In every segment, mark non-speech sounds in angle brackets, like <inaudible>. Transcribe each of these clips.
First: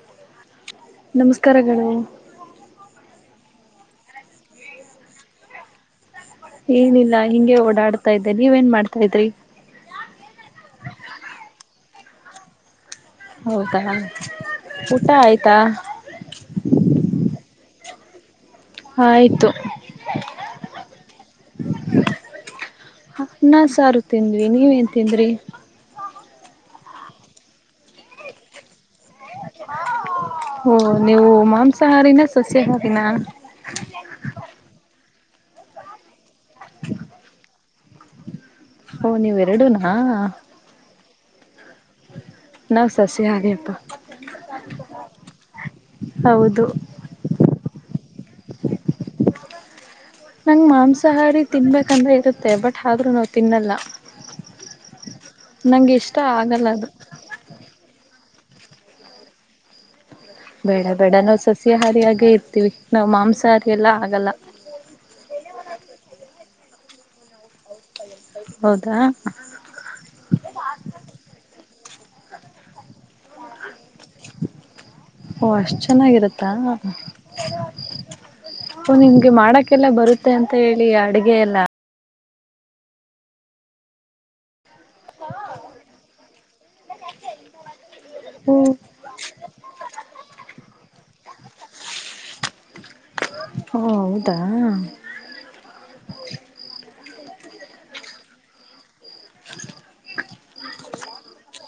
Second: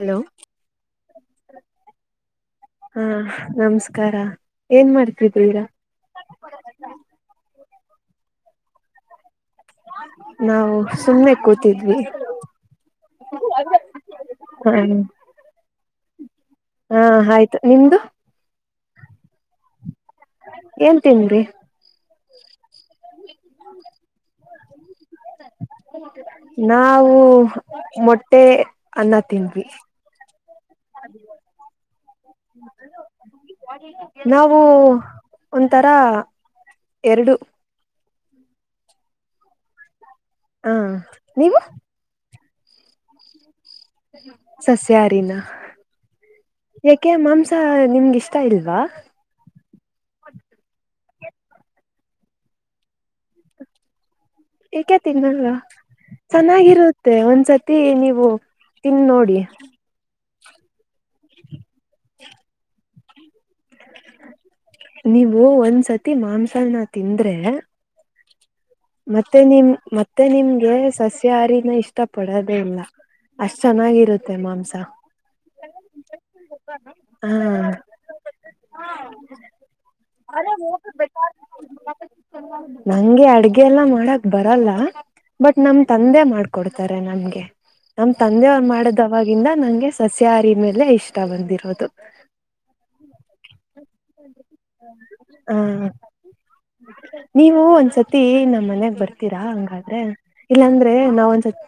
Hello ನಮಸ್ಕಾರಗಳು ಹಾ ನಮಸ್ಕಾರ ಏನ್ ಮಾಡುತ್ತಿದ್ದೀರಾ ಏನಿಲ್ಲಾ ಹಿಂಗೆ ಓಡಾಡ್ತಾ ಇದ್ದೆ ನೀವ ಏನ್ ಮಾಡ್ತಾ ಇದ್ರಿ ನಾವು ಸುಮ್ನೆ ಕೂತಿದ್ವಿ ಹೌದಾ ಹ ಊಟ ಆಯ್ತಾ ಹಾ ಆಯ್ತು ನಿಮ್ದು ಆಯ್ತು ಏನ್ ತಿಂದರೀ ಅನ್ನಾ ಸಾರು ತಿಂದ್ವಿ ನೀವೇನ್ ತಿಂದ್ರಿ. ನಾವು ಮೊಟ್ಟೆ ಅನ್ನ ತಿಂದವಿ. ಓ ನೀವು ಮಾಂಸಹಾರಿನಾ ಸಸ್ಯಹಾರಿನಾ ನಾವು ಒಂಥರಾ ಎರಡು. ಓ ನೀವು ಎರಡುನಾ ಹಾ ನೀವು ನಾವು ಸಸ್ಯಾಹಾರಿಪ್ಪಾ ಸಸ್ಯಾಹಾರಿನಾ ಹೌದು ಯಾಕೆ ಮಾಂಸ ನಿಮ್ಗೆ ಇಷ್ಟ ಇಲ್ವಾ. ನಂಗೆ ಮಾಂಸಾಹಾರಿ ತಿನ್ಬೇಕಂದ್ರೆ ಇರುತ್ತೆ ಬಟ್ ಆದ್ರೂ ನಾವು ತಿನ್ನಲ್ಲಾ ಏಕೆ ತಿನ್ನಲ್ವಾ ಇಷ್ಟ ಆಗಲ್ಲ ಅದು ಚೆನ್ನಾಗಿರುತ್ತೆ ಒಂದ್ಸತಿ ನೀವು ತಿಂದ ನೋಡಿ ಬೇಡ, ಬೇಡ ನಾವು ಸಸ್ಯಾಹಾರಿಯಾಗೆ ಇರ್ತೀವಿ ನಾವ್ ಮಾಂಸಾಹಾರಿ ಎಲ್ಲ ಆಗಲ್ಲ ನೀವು ಒಂದ್ಸತಿ ಮಾಂಸಾಹನ ತಿಂದ್ರೆ ಹೌದಾ ಮತ್ತೆ ನಿಮ್ಮ ಮತ್ತೆ ನಿಮ್ಗೆ ಸಸ್ಯಹಾರಿನೆ ಇಷ್ಟ ಇಷ್ಟ ಪಡೋದೇ ಇಲ್ಲ ಅಷ್ಟ್ ಚೆನ್ನಾಗಿ ಓ ಅಷ್ಟು ಚೆನ್ನಾಗಿರುತ್ತಾ ಹ ಓ ನಿಮ್ಗೆ ಮಾಡಕ್ಕೆಲ್ಲ ಬರುತ್ತೆ ಅಂತ ಹೇಳಿ ಅಡ್ಗೆ ಎಲ್ಲಾ ನಂಗೆ ಅಡ್ಗೆ ಗೆಲ್ಲ ಮಾಡಕ್ ಬರಲ್ಲಾ ಬಟ್ ನಮ ತಂದೆ ಮಾಡ್ಕೊಡ್ತಾರೆ ನಮ್ಗೆ. ನಮ್ ತಂದೆ ಓ ಮಾಡಿದ ಅವಾಗ ಇನ್ನ ನಂಗೆ ಸಸ್ಯಹಾರಿ ಮೇಲೆ ಇಷ್ಟ ಬಂದಿರೋದು. ಹೌದಾ ಹಾ ನೀವು ಒಂದ್ಸತ್ ತಿ ನಮ್ಮ್ ಮನೆಗ ಬರ್ತೀರಾ ಹಂಗಾದ್ರೆ ಇಲ್ಲಾಂದ್ರೆ ನಾವ್ ಒಂದ್ಸತ್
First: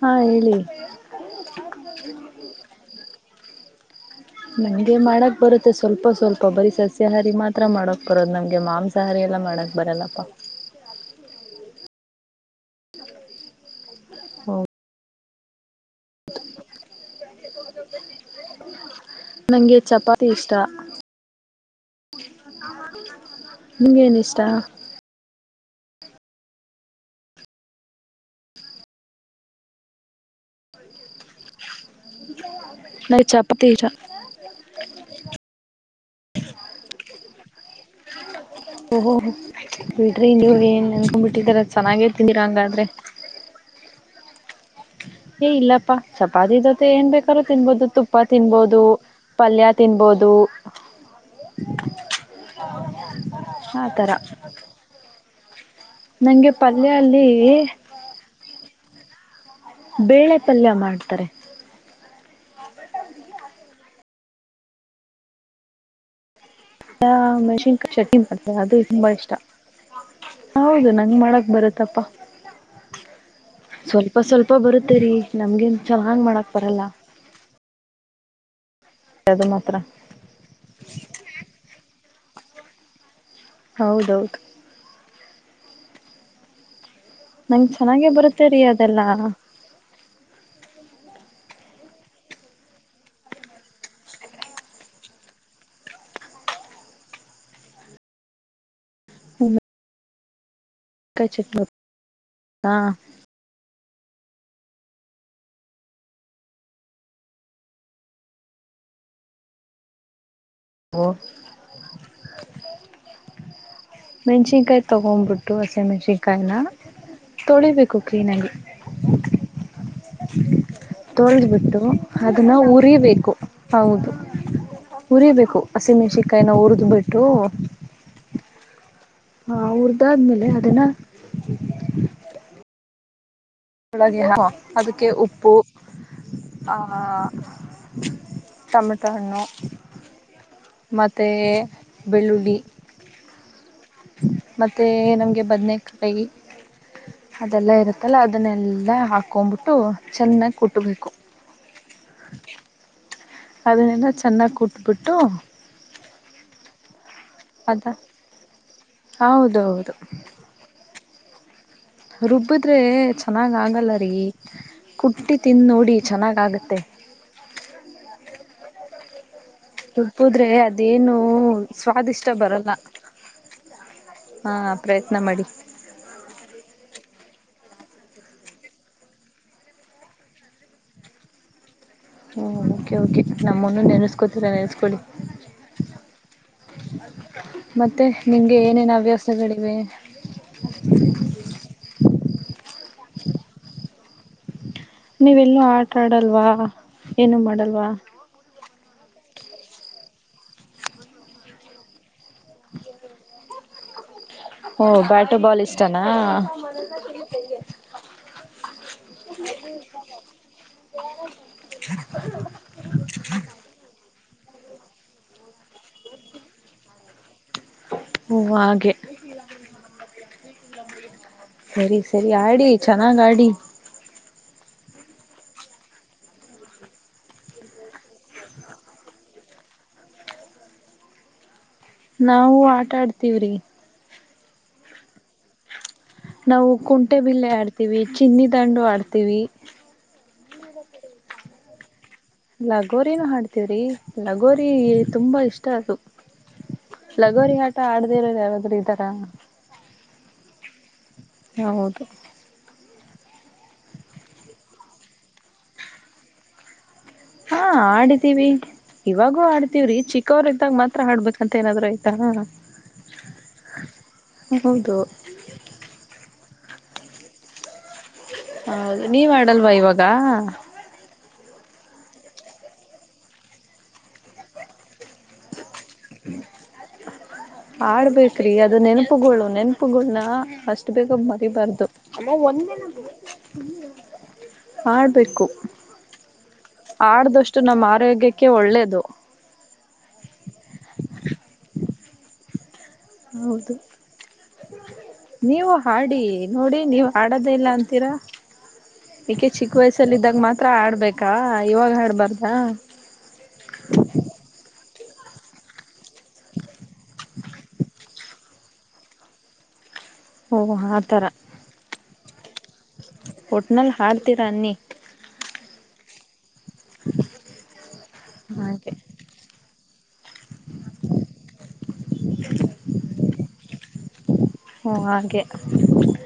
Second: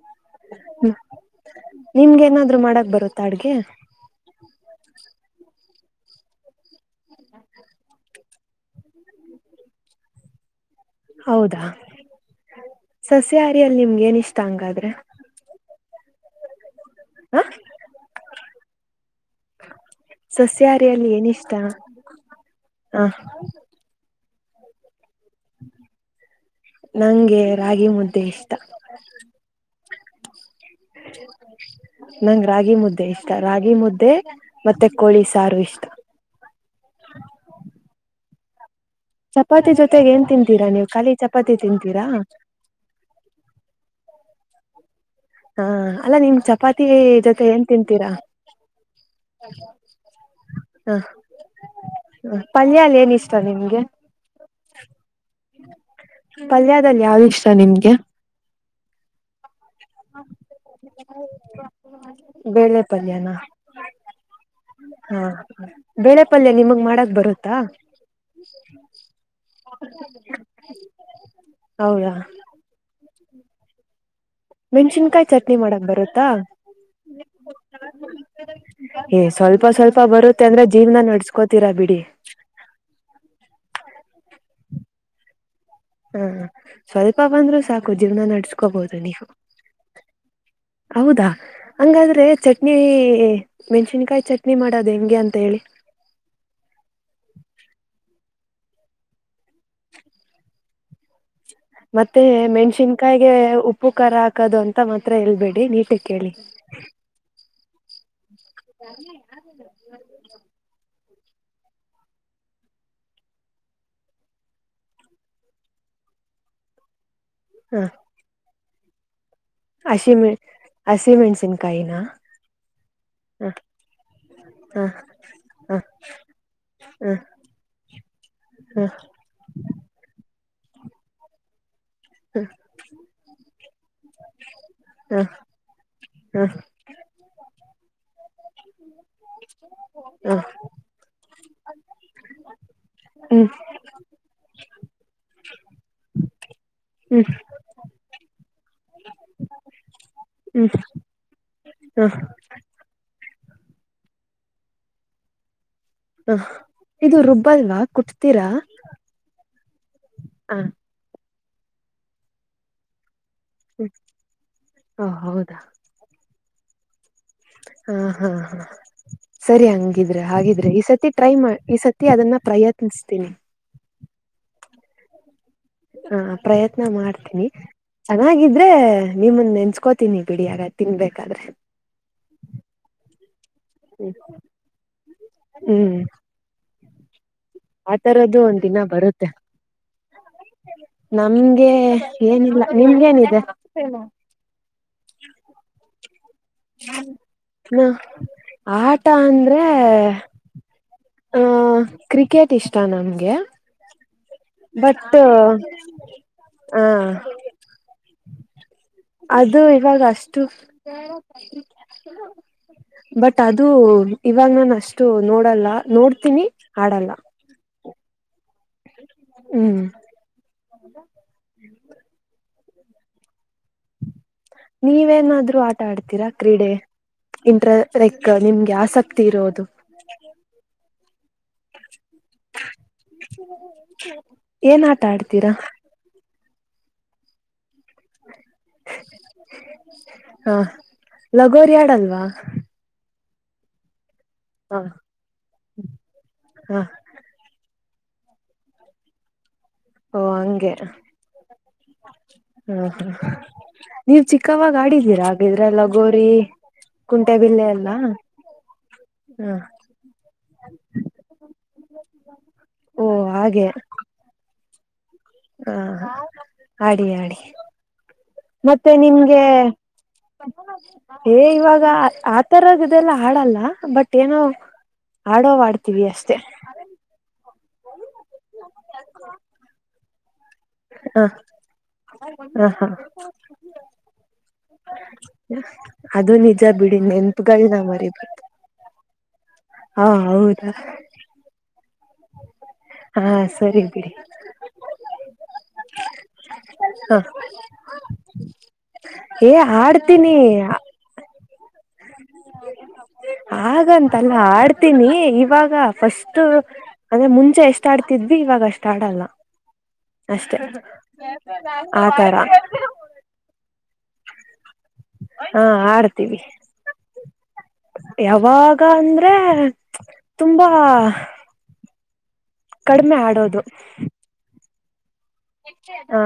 ಹಾ ಹೇಳಿ ಹ್ಮ ನಿಮ್ಗೆ ಏನಾದ್ರು ಮಾಡಕ್ ಬರುತ್ತಾ ಅಡ್ಗೆ. ನಮಗೆ ಮಾಡಕ್ ಬರುತ್ತೆ ಸ್ವಲ್ಪ ಸ್ವಲ್ಪ ಬರೀ ಸಸ್ಯಾಹಾರಿ ಮಾತ್ರ ಮಾಡಕ್ ಬರೋದು ನಮ್ಗೆ ಮಾಂಸಾಹಾರಿ ಎಲ್ಲ ಮಾಡಕ್ ಬರಲ್ಲ ಪ್ಪಾ ಹೌದಾ ಸಸ್ಯಹಾರಯಲ್ಲಿ ನಿಮ್ಗೆ ಏನ ಇಷ್ಟ ಹ ಹಂಗಾದ್ರೆ ಹ ನಂಗೆ ಚಪಾತಿ ಇಷ್ಟ ಸಸ್ಯಾಹಾರಿಯಲ್ಲಿ ಏನಿಷ್ಟ ಹ ನಿಮಗೆೇನ ಇಷ್ಟ ನಂಗೆ ರಾಗಿ ಮುದ್ದೆ ಇಷ್ಟ ನಂಗ ರಾಗಿ ಮುದ್ದೆ ನಂಗೆ ಇಷ್ಟ ಚಪಾತಿ ರಾಗಿ ಇಷ್ಟ ಮುದ್ದೆ ಮತ್ತೆ ಕೋಳಿ ಸಾರು ಇಷ್ಟ ಓಹೋ ಚಪಾತಿ ಜೊತೆಗೆ ಏನ್ ಬಿಡ್ರಿ ನೀವ ತಿಂತೀರಾ ಏನ್ ನೀವು ಖಾಲಿ ಚಪಾತಿ ಅನ್ಕೊಬಿಟ್ಟಿದರ ತಿಂತೀರಾ ಚೆನ್ನಾಗೇರ್ತನರಾ ಹಂಗಾದ್ರೆ ಹ ಏ ಹಾ ಇಲ್ಲಪ್ಪ ಅಲ್ಲ ನಿಮ್ ಚಪಾತಿ ಜೊತೆ ಏನ್ ಬೇಕಾದ್ರೂ ಜೊತೆ ಏನ್ ತಿನ್ಬೋದು ತಿಂತೀರಾ ತುಪ್ಪ ತಿನ್ಬೋದು ಪಲ್ಯ ತಿನ್ಬೋದು ಪಲ್ಯಾಲ ಏನ ಇಷ್ಟ ನಿಮ್ಗೆ ಆತರ ನಂಗೆ ಪಲ್ಯ ಪಲ್ಯದಲ್ಲಿ ಯಾವ್ದು ಅಲ್ಲಿ ಇಷ್ಟ ನಿಮ್ಗೆ ಬೇಳೆ ಪಲ್ಯ ಮಾಡ್ತಾರೆ ಬೇಳೆ ಪಲ್ಯನ ಹಾ ಬೆಳೆ ಮೆಷನ್ ಶಟ್ಟಿನ್ ಮಾಡಡ್ತಾರೆ ಅದು ತುಂಬಾ ಇಷ್ಟ ಹೌದು ನಂಗ ಮಾಡಕ್ ಬರತ್ತಪ್ಪ ಹೌದಾ ಸ್ವಲ್ಪ ಸ್ವಲ್ಪ ಬರುತ್ತೇರಿ ಮೆಣ್ಸಿನ್ಕಾಯಿ ಚಟ್ನಿ ನಮ್ಗಿನ್ ಮಾಡಕ್ ಚೆನ್ನಂಗ್ ಬರುತ್ತಾ ಮಾಡಕ್ ಬರಲ್ಲ ಏ ಅದು ಸ್ವಲ್ಪ ಮಾತ್ರ ಸ್ವಲ್ಪ ಬರುತ್ತೆ ಅಂದ್ರೆ ಜೀವನ ನಡ್ಸ್ಕೋತೀರಾ ಬಿಡಿ ಹಾ ಹೌದೌದು ಹ್ಮ ಸ್ವಲ್ಪ ಬಂದ್ರರು ನಂಗ್ ಸಾಕು ಚೆನ್ನಾಗೆ ಜೀವನ ಬರುತ್ತೆ ರೀ ನಡ್ಸ್ಕೋಬಹುದು ಅದೆಲ್ಲಾ ನೀವು ಹೌದಾ ಹಂಗಾದ್ರೆ ಚಟ್ನಿ ಮೆಣಸಿನ್ಕಾಯಿ ಚಟ್ನಿ ಮಾಡೋದು ಹೆಂಗೆ ಅಂತ ಹೇಳಿ ಹಾ ಹಾ ಮೆಣಸಿನ್ಕಾಯಿ ಚಟ್ನಿ ಮತ್ತೆ ಹಾ ಮೆಣಸಿನ್ಕಾಯಿಗೆ ಉ ಉಪ್ಪು ಖರ ಹಾಕದು ಅಂತ ಮಾತ್ರ ಎೇಳ್ಬೇಡಿ ನೀಟ ಕೇಳಿ ಹಾ ಒ ಮಚಿಕಾಯ ತಗಮ ಬುಟುಸ ಮಚಿಕಾಯ ನ ತೊಳಿಬೇಕು ಕ್ಲೀನ್ಗಿ ಅಸಿ ಮ ತೊಳೆದ್ಬಿಟ್ಟು ಅದನ್ನು ಉರಿಬೇಕು ಹ ಹೌದು ಹ ಉರಿಬೇಕು ಹ ಹಸಿಮೆಣ್ಷಿಕಾಯನ ಉರಿದ್ ಹ ಹ ಬಿಟ್ಟು ಹಾ ಉರ್ದಾದ್ಮೇಲೆ ಅದನಾ ಹಾ ಬೆಳಗೆ ಅದಕ್ಕೆ ಉಪ್ಪು ಹ ಆ ತಮಿ ತ ಅಣ್ಣು ಹ ಮತ್ತುತ ಬೆಲುಳಿ ಹ್ಮ್ ಮತ್ತೆ ನಮ್ಗೆ ಬದ್ನ ಕಾಯಿ ಹ್ಮ್ ಅದೆಲ್ಲ ಇರುತ್ತಲ್ಲ ಅದನ್ನೆಲ್ಲ ಹಾಕ್ಕೊ್ಂಬಿಟ್ಟು ಚೆನ್ನಾಗಿ ಕುಟುಂಕೋ. ಹಾ. ಅದನ್ನೆಲ್ಲ ಚೆನ್ನಾಗಿ ಕುಟ್ಬಿಟ್ಟು ಹ ಇದು ರುಬ್ಬಲ್ವಾ ಅದ ಕುಟ್ತೀರಾ ಹೌದೌದು ಹ ರುಬ್ಬದ್ರೆ ಚೆನ್ನಾಗ್ ಹ್ಮ್ ಆಗಲ್ಲ ರೀ ಓ ಕುಟ್ಟಿ ಹೌದಾ ತಿದ ನೋಡಿ ಚೆನ್ನಾಗ್ ಆಗ <unintelligible> ಉ <unintelligible> ಸರಿ ಹಂಗಿದ್ರೆ ರುಬ್ಬಿದ್ರೆ ಹಾಗಿದ್ರೆ ಈ ಸತಿ ಅದೇನು ಟ್ರೈ ಈ ಸತಿ ಸ್ವಾದಿಷ್ಟ ಅದನ್ನ ಬರಲ್ಲ ಪ್ರಯತ್ನಿಸ್ತೀನಿ ಹಾ ಪ್ರಯತ್ನ ಮಾಡಿ ಹ ಪ್ರಯತ್ನ ಮಾಡ್ತ <unintelligible> ಚೆನ್ನಾಗಿದ್ರೆ ನಿಮ್ಮಂದ ನೆನ್ಸ್ಕೋತೀನಿ ಬಿಡಿಯಾಗ ತಿನ್ಬೇಕಾದ್ರೆ. ಹ್ಞೂ ಓಕೆ ಓಕೆ ನಮ್ಮನ್ನು ಹ್ಮ್ ನೆನೆಸ್ಕೋತೀರ ನೆನೆಸ್ಕೊಳ್ಳಿ. ಹ್ಮ್ ಮತ್ತೆ ಆತರದ್ದು ನಿಮ್ಗೆ ಒಂದ ದಿನ ಏನೇನ್ ಬರುತ್ತೆ ಹವ್ಯಾಸಗಳಿವೆ <inaudible> ನಮ್ಗೆ. ಏನಿಲ್ಲ ನಿಮ್ಗೇನಿದೆ. ನೀವೆಲ್ಲೂ ಆಟ ಆಡಲ್ವಾ ಏನು ಮಾಡಲ್ವಾ. ಹ ಆಟ ಅಂದ್ರೆ ಆಹ ಕ್ರಿಕೆಟ್ ಇಷ್ಟ ನಮ್ಗೆ. ಓ ಬಟ್ ಬ್ಯಾಟು ಬಾಲ್ ಇಷ್ಟನಾ ಹಾ. ಅದು ಇವಾಗ ಅಷ್ಟು. <inaudible> ಬಟ್ ಅದು ಇವಾಗ ನಾನ ಅಷ್ಟು ನೋಡಲ್ಲ ನೋಡ್ತೀನಿ ಆಡಲ್ಲ. ಓ ಹಾಗೆ ಹ್ಮ್ <inaudible> ಸರಿ ಸರಿ ಆಡಿ. ಚೆನ್ನಾಗಾಡಿ. ನೀವೇನಾದ್ರರು ಆಟ ಆಡ್ತೀರಾ ಕ್ರೀಡೆ. ಇಂಟ್ರ ಲೈಕ್ ನಿಮ್ಗೆ ಆಸಕ್ತಿ ಇರೋದು. ನಾವು ಆಟ ಆಡ್ತೀವ್ರಿ. ಏನ್ ಆಟ ಆಡ್ತೀರಾ. ನಾವು ಕುಂಟೆ ಬಿಲ್ಲೆ ಆಡ್ತೀವಿ, ಚಿನ್ನಿ ದಂಡು ಆಡ್ತೀವಿ. ಹಾ ಲಗೋರಿಯಾಡಲ್ವಾ. ಲಗೋರಿನು ಹಾಡ್ತವ್ರಿ. ಲಗೋರಿ ಹ ತುಂಬಾ ಇಷ್ಟ ಅದು ಹ ಲಗೋರಿ ಆ ಆಟ ಆಡ್ದೇ ಇರೋರು ಯಾರಾದ್ರರು ಇದರ. ಓ ಹಂಗೆ. ಹೌದು. ಹ್ಮ ನೀವ್ ಚಿಕ್ಕವಾಗ ಆಡಿದ್ದೀರಾ ಹಾಗಿದ್ರೆ ಲಗೋರಿ. ಹಾ ಕುಂಟೆಬಿಲ್ಲೆ ಎಲ್ಲ ಆಡಿದ್ದೀವಿ. ಇವಾಗೂ ಹ ಆಡ್ತವ್ರಿ ಚಿಕ್ಕವರು ಇದ್ದಾಗ ಮಾತ್ರ ಆಡ್ಬೇಕಂತ ಏನಾದ್ರು ಆಯ್ತಾ. ಓ ಹಾಗೆ. ಹೌದು. ಹಾ ಅಡಿ ಆಡಿ. ಮತ್ತೆ ಹೌದು ನೀವ್ ನಿಮ್ಗೆ. ಆಡಲ್ವಾ ಇವಾಗ <inaudible> ಏ ಇವಾಗ ಆ ತರದ ಇದೆಲ್ಲ ಹಾಡಲ್ಲ ಬಟ್ ಏನೋ ಹಾಡೋಡ್. ತಿವಿ ಅಷ್ಟೇ. ಆಡ್ಬೇಕ್ರಿ ಅದು ನೆನಪುಗಳು ನೆನಪುಗಳನ. ಅಷ್ಟು ಬೇಗ ಹ ಮರಿಬರ್ದು. <inaudible> ಹ ಹಾ ಅದು ನಿಜ ಬಿಡಿ ಆಡ್ದಷ್ಟು ನೆನ್ಪುಗಲ್ ನ ನಮ್ಮ ಮರಿಬರ್ದು. ಆರೋಗ್ಯಕ್ಕೆ ಒಳ್ಳೇದು ಹಾ ಹೌದಾ. ಹಾ ಹೌದು ಸರಿ ಬಿಡಿ. ನೀವು ಹಾಡಿ ನೋಡಿ ನೀವು ಹಾಡೋದೇ ಇಲ್ಲ ಅಂತೀರಾ. ಯಾಕೆ ಏ ಚಿಕ್ಕ ಆಡ್ತೀನಿ ವಯಸ್ಸಲ್ಲಿದ್ದಾಗ ಮಾತ್ರ ಹಾಡ್ಬೇಕಾ ಇವಾಗ ಹಡ್ಬಾರ್ದಾ. ಹಾಗಂತಲ್ಲ ಆಡ್ತೀನಿ ಇವಾಗ ಫಸ್ಟ್ ಅಂದ್ರೆ ಮುಂಚೆ ಎಷ್ಟ ಆಡ್ತಿದ್ವಿ ಇವಾಗ ಅಷ್ಟ ಆಡಲ್ಲ. ಅಷ್ಟೇ ಓಹ ಆ ತರ ಹಟ್ನಲ್ ಹಾಡ್ತಿರ ಅನ್ನಿ. ಹಾ ಆಡ್ತೀವಿ ಯಾವಾಗ ಹಾಗೆ ಅಂದ್ರೆ. ತುಂಬಾ. ಕಡಿಮೆ ಆಡೋದು. ಹ. ಹಾ.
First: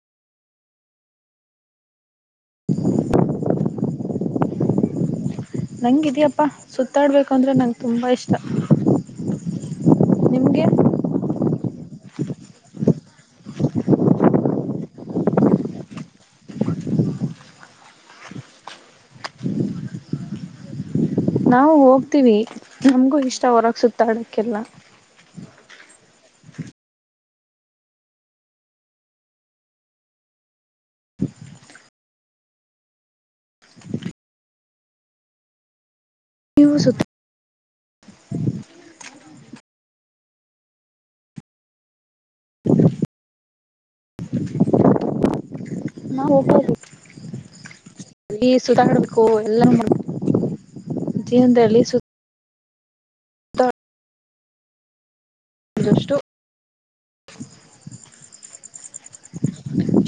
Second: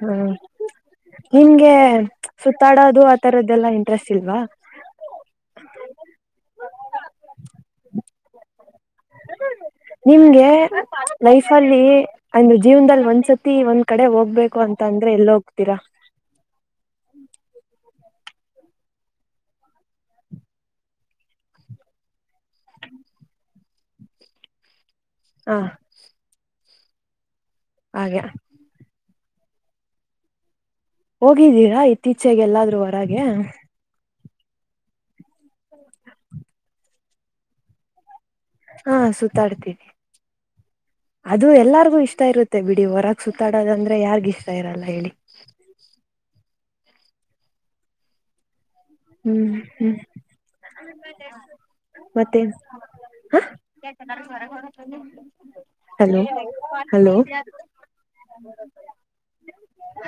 ಹ್ಮ ನಿಂಗೆ ಸುತ್ತಾಡದು ಆತರದ್ದದೆಲ್ಲಾ ಇಂಟ ದ್ರಸ್ ಇಲ್ವಾ. ನಂಗಿದ್ಯಪ್ಪ ಸುತ್ತಾಡ್ಬೇಕು ಅಂದ್ರೆ ನಂಗೆ ತುಂಬ ಇಷ್ಟ. ನಿಮ್ಗೆ. ಅಲ್ಲಿ ಅಂದ್ರ ಜೀವನದಲ್ಲಿ ಒಂದ್ಸತಿ ಒಂದ ಕಡೆ ಹೋಗ್ಬೇಕು ಅಂತ ಅಂದ್ರೆ ಎಲ್ಲ ಹೋಗ್ತೀರಾ. <unintelligible> ನಾವು ಹೋಗ್ತಿವಿ ನಮಗೂ ಇಷ್ಟ ಹೊರಗ ಸುತ್ತಾಡಕ್ಕ ಎಲ್ಲಾ ಹಾ ಹಾಗೆ ಹೋಗಿದ್ದೀರಾ ಇತ್ತೀಚೆಗೆ ಎಲ್ಲಾದ್ರು ಹೊರಗೆ <inaudible> <inaudible> ನೀವು ಸುತ್ ಹಾ ಸುತ್ತಾಡ್ತೀವಿ ಅದು ಎಲ್ಲಾರ್ಗು ಇಷ್ ಸುತ್ತಾ ಇರುತ್ತೆ ಬಿಡಿ ಹೊರಗ ಸುತ್ತಾಡೋದಂದ್ರೆ ಯಾರ್ಗ್ ಇಷ್ಟ ಇರಲ್ಲ ಹೇಳಿ. ನಾವು <inaudible> ಸುತ್ತಾಡ್ಬೇಕು ಹ್ಮ್ ಎಲ್ಲ ಹ್ಮ್ <unintelligible> ಜೀವನದಲ್ಲಿ ಸು <unintelligible> ಹಲೋ ಹಲೋ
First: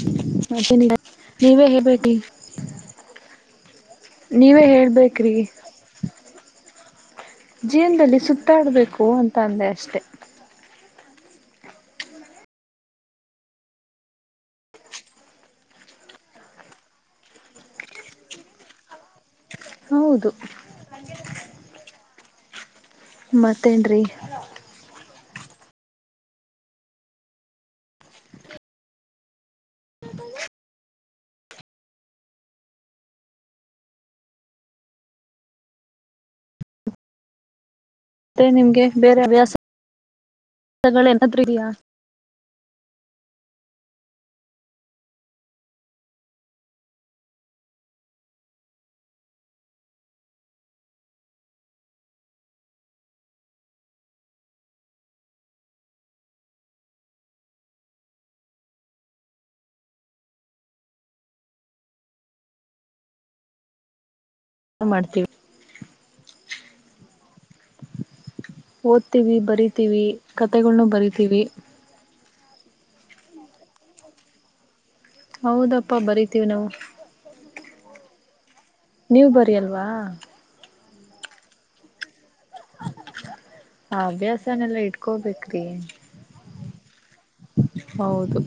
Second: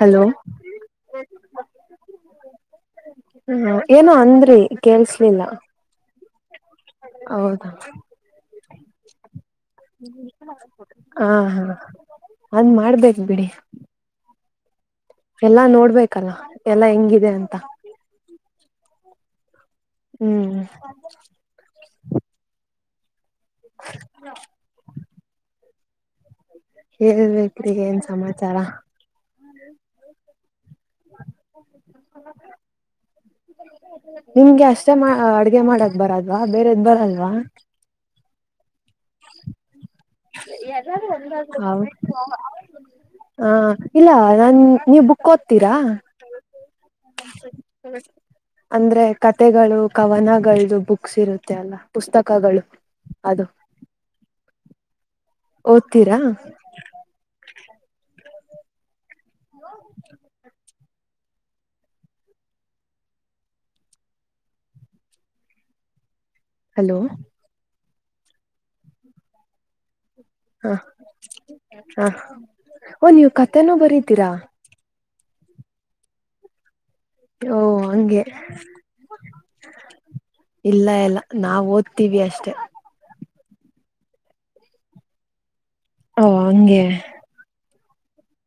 ಹಲೋ ಇ <unintelligible> ನೀವೇ ಹೇಬೇಕಿ <inaudible> ಹ ಏನೋ ಅಂದ್ರಿ ಕೇಳಸಲಿಲ್ಲ. ಜೀವನದಲ್ಲಿ ಸುತ್ತಾಡ್ಬೇಕು ಅಂತ ಅಂದೆ ಅಷ್ಟೆ. ಹಾ ಹಾ ಅದ್ನ ಮಾಡ್ಬೇಕ ಬಿಡಿ. ಎಲ್ಲಾ ನೋಡ್ಬೇಕಲ್ಲ ಎಲ್ಲಾ ಹೆಂಗಿದೆ ಅಂತ. ಹೌದು ಹ್ಮ. ಮತ್ತೆನ್ರೀ ಹೇಳ್ಬೇಕ್ರಿ ಏನ್ ಸಮಾಚಾರ <inaudible> ನಿಮ್ಗೆ ಅಷ್ಟೇ ಮ ಅಡ್ಗೆ ಮಾಡಕ್ ಬರಲ್ವಾ ಬೇರೆದ ಬರಲ್ವಾ. ಮತ್ತೆ ನಿಮ್ಗೆ ಬೇರೆ ಅಭ್ಯಾಸ ಗಳೇನಾದ್ರೂ ಇದೆಯಾ. ಆ ಇಲ್ಲ ನಾನ್ ನೀವ ಬುಕ್ ಓದ್ತೀರಾ. <inaudible> ಅಂದ್ರೆ ಕತೆೆಗಳು ಕವನಗಳದು ಬುಕ್ಸ್ ಇರುತ್ತೆ ಅಲ್ಲ ಪುಸ್ತಕಗಳು ಅದು <inaudible> ಓದ್ತೀರಾ. <inaudible> ಮಾಡ್ತೀವ ಹಲೋ ಓದ್ತೀವಿ ಬರಿತೀವಿ ಹ ಕತೆೆಗಳನೂ ಬರಿತೀವಿ. ಹ ಓ ನೀವ್ ಕತೆೆನೂ ಬರಿತಿರಾ. ಹೌದಪ್ಪಾ ಬರಿತೀವಿ ನಾವು ಓ ಹಂಗೆ ನೀವ ಬರಿಯಲ್ವಾ. ಲ್ಲ ನಾವ್ ಓದ್ತೀವಿ ಅಷ್ಟೆ. ಆ ಅಭ್ಯಾಸನೆೆಲ್ಲ ಇಟ್ಕೋಬೇಕ್ರಿ. ಓ ಹಂಗೆ ಹೌದು.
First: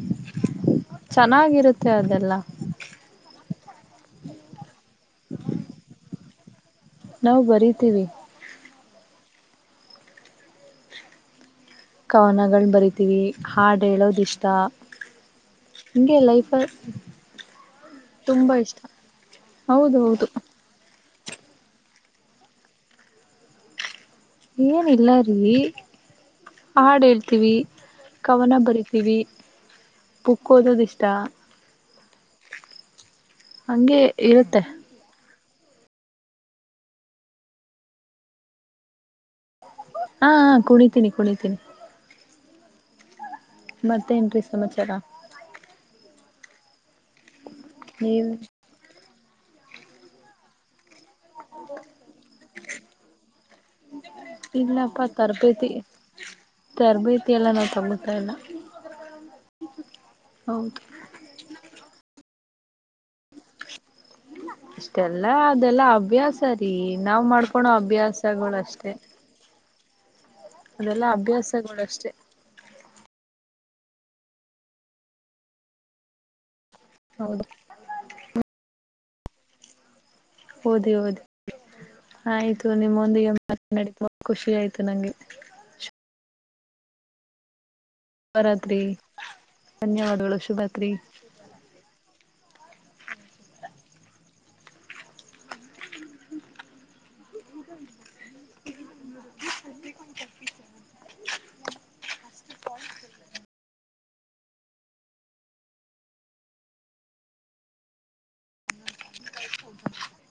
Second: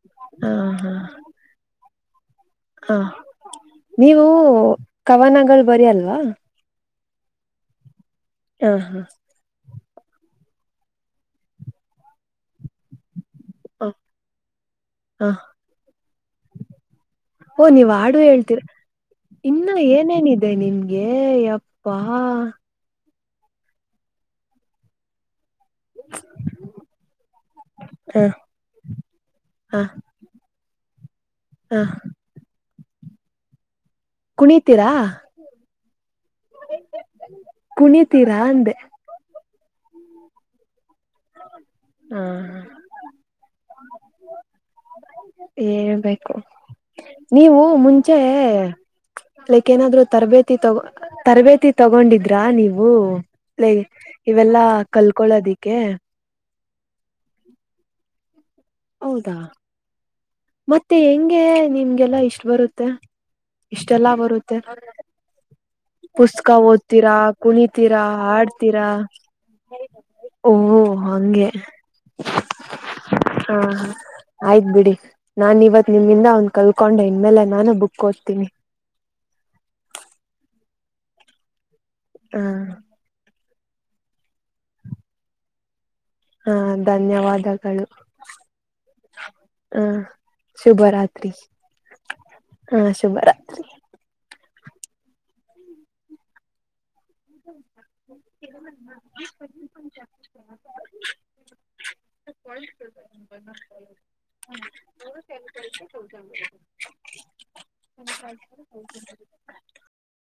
ಹಾ ಹಾ ತೆದೆಲ್ಲಾ ಹಾ ನೀವು ಕವನಗಳ ಬರಿಯಲ್ವಾ. ನಾವು ಬರಿತೀವಿ. ಹಾ ಹಾ. ಕವನಗಳು ಬರಿತೀವಿ. ಹಾಡ ಹೇಳೋದಿಷ್ಟ ಹ ಹ ಹೀಗೆ ಲೈಫಲ್ಲಿ. ಓ ನೀವ್ ಹಾಡು ಹೇಳ್ತೀರ ಇನ್ನು ಹೌದ ಹೌದು ಏನೇನಿದೆ ನಿಮ್ಗ. ಏ ಅಪ್ಪಾ. ಏನ ಇಲ್ಲ ರೀ. ಹಾಡ ಹೇಳ್ತೀವಿ ಹ ಕವನ ಬರಿತೀವಿ. ಬುಕ್ ಓದೋದ ಇಷ್ಟ. ಹಾ. ಹಂಗೆ ಇರುತ್ತೆ. ಕುಣಿತೀರಾ ಕುಣಿತೀರಾ ಅಂದೆ. ಹಾ ಹಾ ಕುಣಿತೀನಿ ಕುಣಿತೀನಿ. ಹ ಮತ್ತ ಏನ್ರೀ ಸಮಾಚಾರ. ಹೇಳ್ಬೇಕು ನೀವು ಮುಂಚೆ. ನೀವು ಲೈಕ್ ಏನಾದ್ರು ತರಬೇತಿ ತಗೋ ತರಬೇತಿ ತಗೊಂಡಿದ್ರಾ ನೀವು. ಲೆ ಇವೆಲ್ಲಾ ಇಲ್ಲಪ್ಪ ತರಬೇತಿ ಕಲ್ಕೊಳೋದಿಕ್ಕೆ. ತರಬೇತಿ ಎಲ್ಲ ನಾವ್ ತೊಗೊತ ಇಲ್ಲ. ಹೌದಾ. ಹೌದು ಮತ್ತೆ ಹೆಂಗೆ ನಿಮ್ಗೆಲ್ಲ ಇಷ್ಟ ಬರುತ್ತೆ ಇಷ್ಟೆಲ್ಲಾ ಬರು. ಇಷ್ಟೆಲ್ಲ. ಇದೆಲ್ಲ ಅಭ್ಯಾಸ ರೀ ಓದ್ತೀರಾ ನಾವ್ ಮಾಡ್ಕೊಳೋ ಕುಣಿತೀರಾ ಅಭ್ಯಾಸಗಳು ಹಾಡ್ತೀರಾ ಅಷ್ಟೆ. <unintelligible> ಅದೆಲ್ಲ ಹಂಗೆ ಅಭ್ಯಾಸಗಳುಷ್ಟೆ. ಹಾ ಆಯ್ತ್ ಬಿಡಿ ನಾ ಇವತ್ ನಿಮಿಂದ. ಕಲ್ಕೊಂಡು ಇನ್ಮೇಲೆ ಹೌದು ನಾನು ಬುಕ್ ಓದ್ತೀನಿ. ಓದಿ ಓದಿ ಹ ಆಯ್ತು ನಿಮ್ಮೊಂದಿಗೆ. ಮತ್ತ ನಡಿತ ವಾ ಖುಷಿ ಆಯ್ತು ನಂಗೆ. ಹಾ ಧನ್ಯವಾದಗಳು. ಶುಭರಾತ್ರಿ ಹ ಧನ್ಯವಾದಗಳು ಶುಭಾತ್ರಿ. ಹ ಶುಭ ರಾತ್ರಿ. <unintelligible> <unintelligible> <unintelligible>